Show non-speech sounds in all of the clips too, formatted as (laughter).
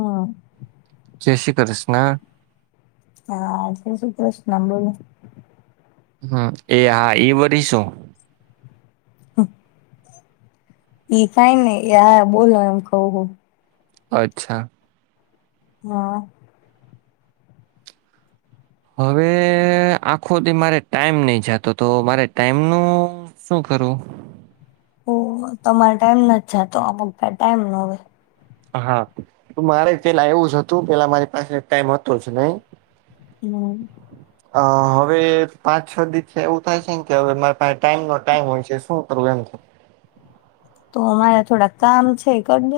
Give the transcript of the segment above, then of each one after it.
હમ જય શ્રી કૃષ્ણ. હા સુું પ્રશ્ન બને. હમ એ હા એ વર શો. હા. ઈ કઈ ને હા બોલો એમ ક. અચ્છા. હા. હવે આખો દી મારે ટાઈમ નહી જતો તો મારે ટાઈમ ન. શું કરું ઓ તમારે ટાઈમ નથી જતો આ પ ટાઈમ ના હોવે હા મારે પેલા એવું જ હતું પેલા મારી પાસે ટાઈમ હતો જ નઈ હમ અ હવે પાંચ છ દિવસ એવું થાય છે ને કે હવે મારે પાસે ટાઈમ નો ટાઈમ હોય છે શું કરવું એમ થ તો અમારા થોડા કામ છે કરી દેને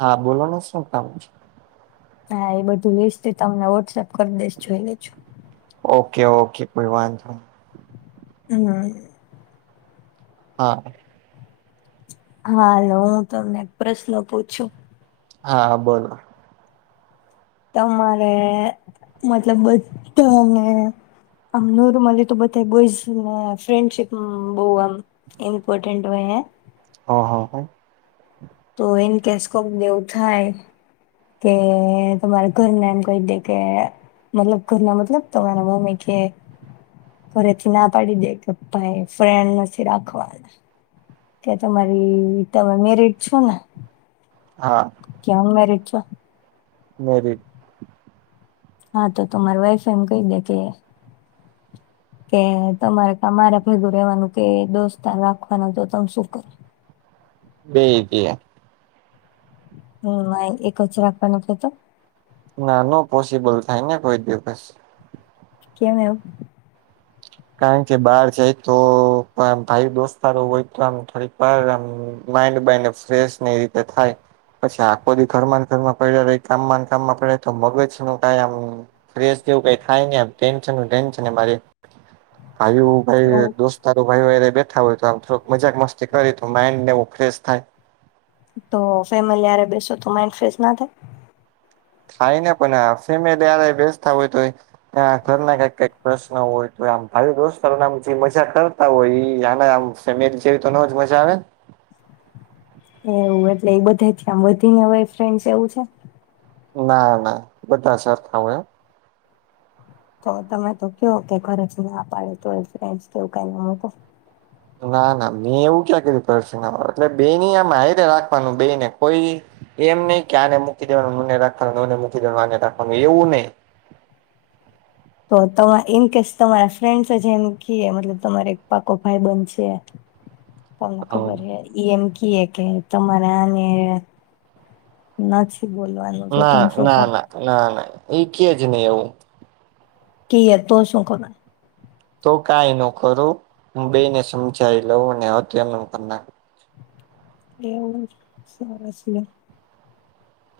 હા બોલો ન શું કામ છે હા એ બધું લિસ્ટ તમને વોટ્સઅપ કરી દઈશ જોઈ લેજો ઓકે ઓકે કોઈ વાંધો હા હા હાાલ હું તમને પ્રશ્ન પૂછું હા હબોનું તમારે મતલબ બધાને આમ ન રમલી તો બધ બોયઝને ફ્રેન્ડશીપ બહ આમ મપોર્ટેન્ટ ભ એ હ હ હ તો એને કેસકો દવું થાય કે તમારે ઘરને એમ કઈ દ કે મતલબ કરના મતલબ તમારા મમે ક ઘરેથી ના પાડી દે કે્પા એ ફ્રેન્ડ નથી રાખવા કે તમારી તમે મેરીડ છો ને? હા. કે અનમેરીડ છો? મેરીડ. હા તો તમાર વાઈફ એમ કઈ દે કે કે તમારે તમારા ભેગું રેવાનું કે દોસ્તાન રાખવાનું તો તમ શું કરો? બે ઈ તે. હમ્મ આઈ એક જ રાખવાનું કે તો? ના નો પોસિબલ થાય ને કોઈ દિવસ. કેમ એવું? કારણ કે બાર જાય તો આમ ભાઈ દોસ્તારો હોય તો આમ થોડીક વાર આમ માઇન્ડ બાઇન્ડને ફ્રેશ ને એ રીતે થાય. પછી આખો દી ઘર ન ઘરમાં પઈડા રહી કામ ને કામમાં પડ્યા તો મગજનું કઈ આમ ફેશ જેવું કઈ થાય ની આમ ટેન્શન ટેન્શન ને મારે ભાયું, ભાયું દો તારું ભાઈઓરે બેઠા હોય તો આમ થોડુક મજાક મસ્તી કરી તો માઇન્ડ ને એવું ફ્રેશ થાય. તો ફેમિલી હારે બેસો તો માઇન્ડ ફેશ ના થાય? થાય ને પણ ફેમિલી હારે બેસતા હોય તો એ ના ઘર ના કઈક કઈક પ્રશ્ન હોય તો આમ ભાઈયો દોસ્તારોને આમ જે મજા કર તા હોય ઈ આને આમ ફેમેલી જેવી તો નજ મજા આવે ને? એવું એટલે એ બધાઈથી આમ વધીને હોય ફ્રેન્ડસ એવું છે? ના ના, બધા સરખા હોય હ. તો તમે તો ક્યો કે ઘરે થી ના પાડે તોએ ફ્રેન્ડસ કેવું કઈ ના મુકો? ના ના મેં એવું ક્યાં કીધું ઘર શી ને પાડે એટલે બેની આમ હાઈરે રાખવાનું બે ને કોઈ એમ નહી કે આને મૂકી દેવાનું ને ઓને રાખવાનું ને ઓને મૂકી દેવાનું આને રાખવાનું એવું નહી. તો તમા ઇનકેસ તમારા ફ્રેન્ડ્સ અજ એમ કીએ મતલબ તમારે એક પાકો ભાઈબન છે હ તમને ખબર હે ઈ એમ કીએ કે તમારે આને નથી બોલવાનું. તો ના તમે શું કો ના ના ના ના એ કેજ ની એવું. કે તો શું કરવાનું? તો કાઈ ન કરું. હું બેને સમજાઈ લઉં ને હતું એમ નેમ કર નાખુ. એવું, સરસ લે.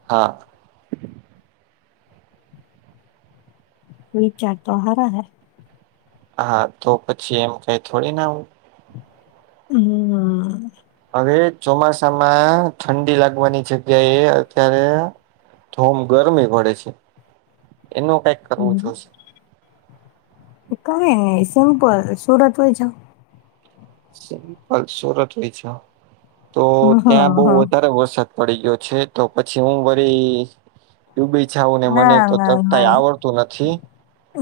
હા. વીચાર તો હારા હે. હા તો પછી એમ કાઈ થોડી ના આવું હમ્મ્મ. હવે ચોમાસામાં ઠંડી લાગવાની જગ્યાએ અત્યારે થોમ ગરમી પડે છે. એનું કાઈક હમ્મ હ, તે કાઈ ની સિમ્પલ, સુરત વઈ જાવ. સિમપલ સુરત લઇ જાવ. તો હ ત્યાં બબઉ હ વધારે વરસાદ પડી ગ્યો છે તો પછી હું વરી ડુબી જાવું ને મને ના તો ના તરતાય નઈ આવડતું નથી.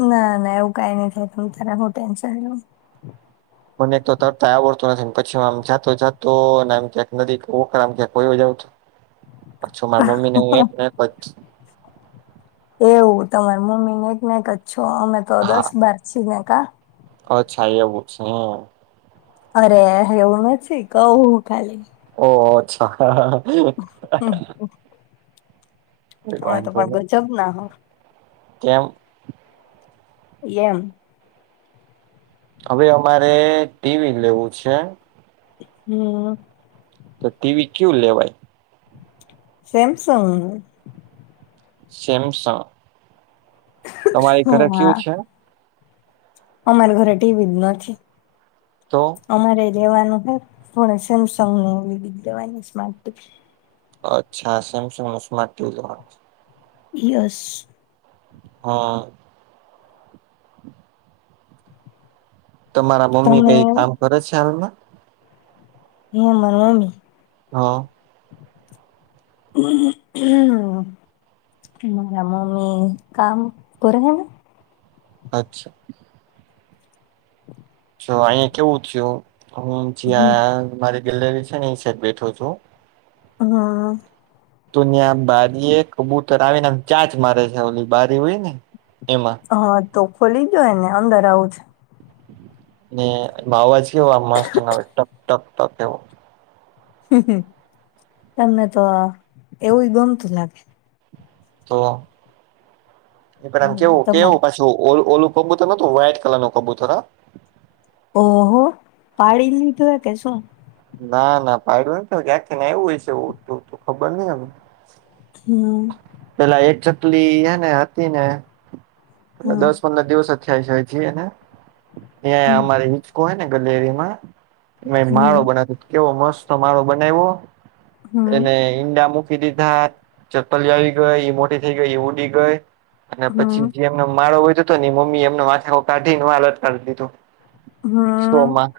ના ના એવું કઈ નહી થાય તમતારા હું ટેન્શન લ્યો. મને એક તો તરતા એ આવડતું નથી ને પછી હું આમ જાતો જાતો ને આમ ક્યાક નદી, વોકળામાં ક્યાક વયો જાઉં તો? પાછો મારા મમ્મી ને હું એક નો એક જ. એવું તમારે મમ્મી નો એક નો એક જ છો અમે તો હા દસ બાર છી ભાઈ કા? અચ્છા એવુ છે. અરે એવું નથી કવ ખાલી. ઓહો અચ્છા. હમ કોઈ અમે તો વાંધો પણ નહી ગજબ ના હો કેમ. ઇએમ હવે અમારે ટીવી લેવું છે. હમ્મ. તો ટીવી ક્યુ લેવાય. Samsung Samsung. તમારી ઘરે કયુ છે. અમારે ઘરે ટીવી જ નથી તો અમારે લેવાનું હોય પણ સેમસંગ ને એલીડી લેવાની સ્માર્ટ ટીવી. અચ્છા સેમસંગ ના સ્માર્ટ ટીવી લેવાની છે. યસ. હા. તો તમારા મમ્મી તમે કઈ કામ કરે છે હાલમાં. એયા મનો ની હા. (unintelligible) મારા મમ્મી કામ પરા હે ને. અચ્છા. જો અહીંયા કેવું થયું હું જ્યાં મારી ગેલેરી છે ને એ સાઇડ બેઠો છું. હા. તો ત્યાં બારી એ કબૂતર આવીને ચાંચ મારે છે ઓલી બારી હોય ને એમાં. હા તો ખોલી દેવ એને અંદર આવું છે. ને આવાજ કેવો આ મસ્ત ન આવે ટક ટક ટક એવો. હામ હામ તમને તો એવું ગમતું લાગે. તો એ પણ આમ હમ કેવું તમારે કેવું પછી જો ઓ ઓલું કબૂતર ન તો વ્હાઈટ કલર નું કબૂતર હા. ઓ હો પાડી લીધું કે શું. ના ના પાાયડું ન થી ક્યાંકથી ને એવું હોય છે ઉડતું ઉડતું ખબર નહીં આવે. હમ્મ. પેલા એક ચટલી હ ને હતી ને હમ દસ પંદર દિવસ જ થાય છે જીએ ને તં હમ અમારે હોને ગલેરીમાં માળો હમ બનાવ કેવો મસ્ત માળો બનાવો હમ એને ઈંડા મૂકી દીધા ચપ્પલી આવી ગઈ એ મોટી થઇ ગઈ એ ઉડી ગઈ. અને હમ પછી જે એમનો માળો હોય તો હતો ને મમ્મી એમને માથા કાઢીને હાલત કાઢી દીધો હમ્મ શોમાં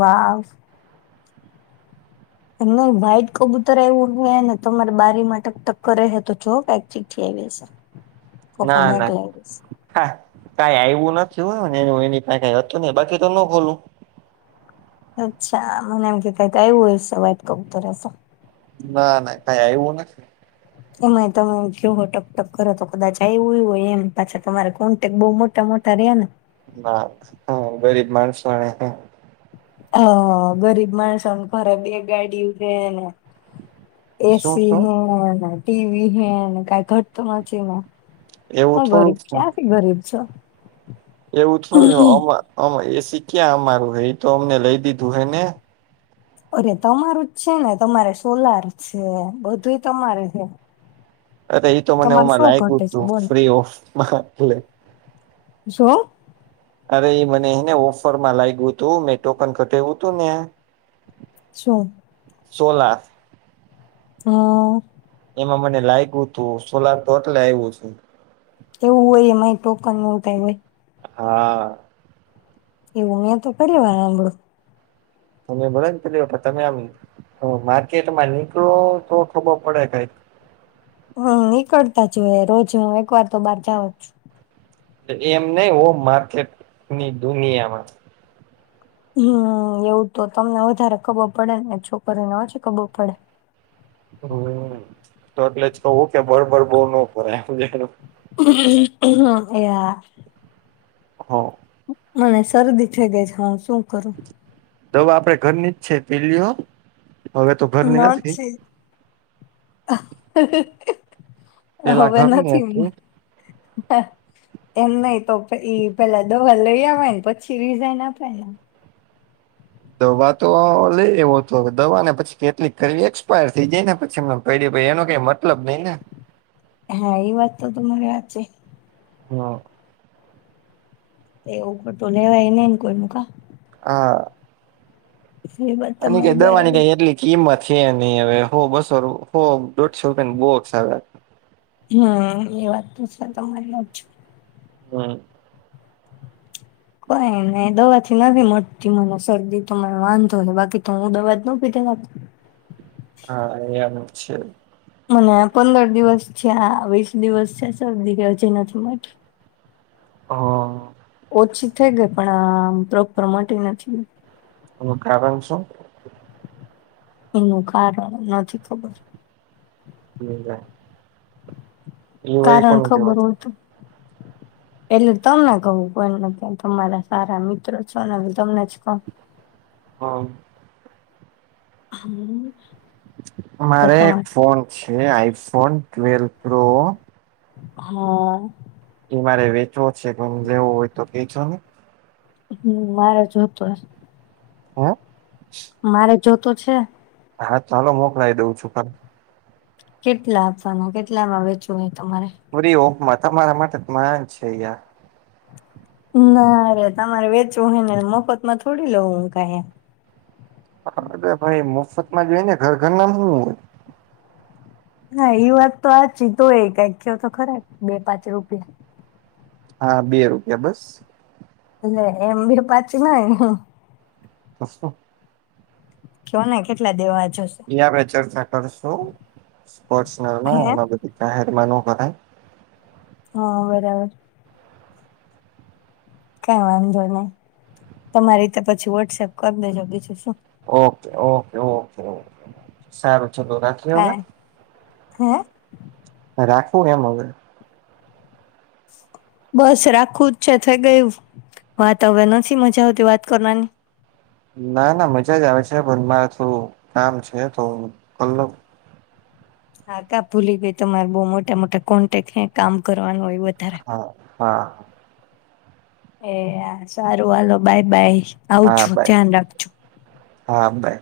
વાાવ એમને વ્હાઈટ કબૂતર આવું હોય ને તમારી બારી માટે ટક્કર રહે તો જો પક ચીક થી આવી હશે. કોકે ના ના મોકલાવી હશે હા કઈ આવું નથી હોય ને એ એ ક કઈ હતું ને બાકી તો ન ખોલું. અચ્છા મને એમ કે કક આવું હોય સ વાત ક તોસો ના ના કઈ આવું નથી. એમાં તમે જોવો ટકટક કરો તો કદાચ આવું હોય, એમ પાછા તમારે કોન્ટેક બહુ મોટા મોટા તરે્યા ના હ ગરીબ માણસો મળ હ ગરીબ માણસોને ખરે બે ગાડી ઉ છેને. શું એસી શું હે ટીવી હે કઈ ઘટતોું નથી. એવું હું ગરીબ થોડુંક છે. ક્યાંથી ગરીબ છ. એવું શું એસી ક્યાં અમારું હ એ તો અમને લઈ દીધું હે ને. અરે તમારું જ છે ને તમારે સોલાર છે બધું તમારું છે. અ એ તો તમારે મનેમાં શું લાયકું ઘટે જ છે તું ફ્રી ઓફ જોુ અરે એ મનેને ઓફર માં લાગ્યું હતું મેં ટોકન કટેું તું ને શું સો લખ હ એમાં મને લાગ્યું હતું સોલાર તો એટલે આવ્યું છે. કેવું એ મા ટોકન એું ક ભય હા એવું મેં તો કરંળુ તમે ભો ને પેલી તમે આમ માર્કેટમાં નીકળો તો ખબર પડે કાય. હમ નીકળતા જ હોય રોજ હ એક વાર તો બાર જાવ જ. એમ નહ હો માર્કેટ ની દુનિયામાં. હમ એવું તો તમને વધારે ખબર પડેને છોકરીને ઓછી ખબર પડે. હમ તો એટલે જ કવું કે બળબર બો ન પરાય. એયા. હા. અને શરદી થઈ ગઈ છે હું શું કરું. દવા આપડે ઘરની જ છે પીલીઓ. હવે તો ઘરની ના નથી છે હ અઅ. પેલા હવે ઘરની નથી હતી એ. એમ નહી તો ઈ પેલા દવા લઈ આવેય ને પછી રિઝાઈન આપે ને. દવા તો લઈ એવો તો હવે દવા ને પછી કેટલી કરવી એક્સપાયર થઈ જાય ને પછી. કઈે ભાઈ એનો કઈ મતલબ નઈ ને. હા એ વાત તો તમરે આ છે. હા. તે પટોલે હો એને કોઈનું કા. આ. એ વાત અને કે તમારી દવાની ક બરાબર એટલી. કિંમત છે નહી હવે હો બસો ર હો દોઢસો રૂપિયાને બોક્સ આવે હાં એ વાત તો સરી તમારી વાત હાચુ હા. કોઈ ને દવા થી નથી મળતી મને શરદી તો મને વાંધો ને બાકી તો હું દવા જ ન પીધે રાત્રે. હા એમ છે. મને પંદર દિવસ છે આ વીસ દિવસ છે શરદી કે હજી નથી મળતી. (inaudible) હા. ઓછી થઈ ગઈ પણ આમ પ્રોપર મટી નથી. હું કારણ શું. એનું કારણ નથી ખબર. (unintelligible) વરી કારણ કોની ખબર કહેવાત હોય તો એટલે તમને કહું કો નથી તમારા સારા મિત્રો છો ને તમને જ કહું. હા. હમ્મ. મારે એક ફોન છે આઈફોન ટ્વેલ પ્રો. હા. એ મારે વેચવો છે કે લેવો હોય તો કેજો ને. હમ્મ મારે જો તો હૈ. હા. મારે જો તો છે. હા ચાલો મોકલાઈ દઉં છું ખા કેટલા આપવાના, કેટલામાં વેચવું હોય તમારે? મોરી ઓપમા તમારા માટે માજ છે યાર. ના રે તમારે વેચવું હોય ને માર મફત માં થોડી લઉવ હું કા. હાટ ભાઈ મફત માં જોઈ ને ઘર ઘર નામવું હોય? હા એ વાત તો આ હાચી તો એ કંખ્યો તો ખરા બે પાંચ રૂપિયા. હા બે રૂપિયા બસ. એટલે એમ બી પાછી નાય હ. ત સું. કેને કેટલા દેવા જોઈ? એ આપે ચર્ચા કરશું હે પર્સનલમાં, આ બધ જાહેરમ ન કરાય. હા બરાબર. કઈ વાંધો નહી. તમારી તો પછી વોટ્સઅપ કરી દેજો બીજું શું. ઓકે ઓકે ઓકે ઓકે સારું ચલો રાખ. હા, હે? રાખવું એમ હવે. બસ રાખું જ છે થઈ ગયું, વાત હવે નથી મજા આવતી વાત કરવાની? ના ના મજા જ આવે છે પણ મારે થું કામ છે તો કરલવ. હા કા ભૂલી ગઈ તમારે બહ મોટા મોટા કોન્ટેક્ટ હે કામ કરવાનું હોય વધારે. હા હા. એ સારું હાલો બાય બાય, હા આવજો, બાય ધ્યાન રાખજો. હા બાઈ.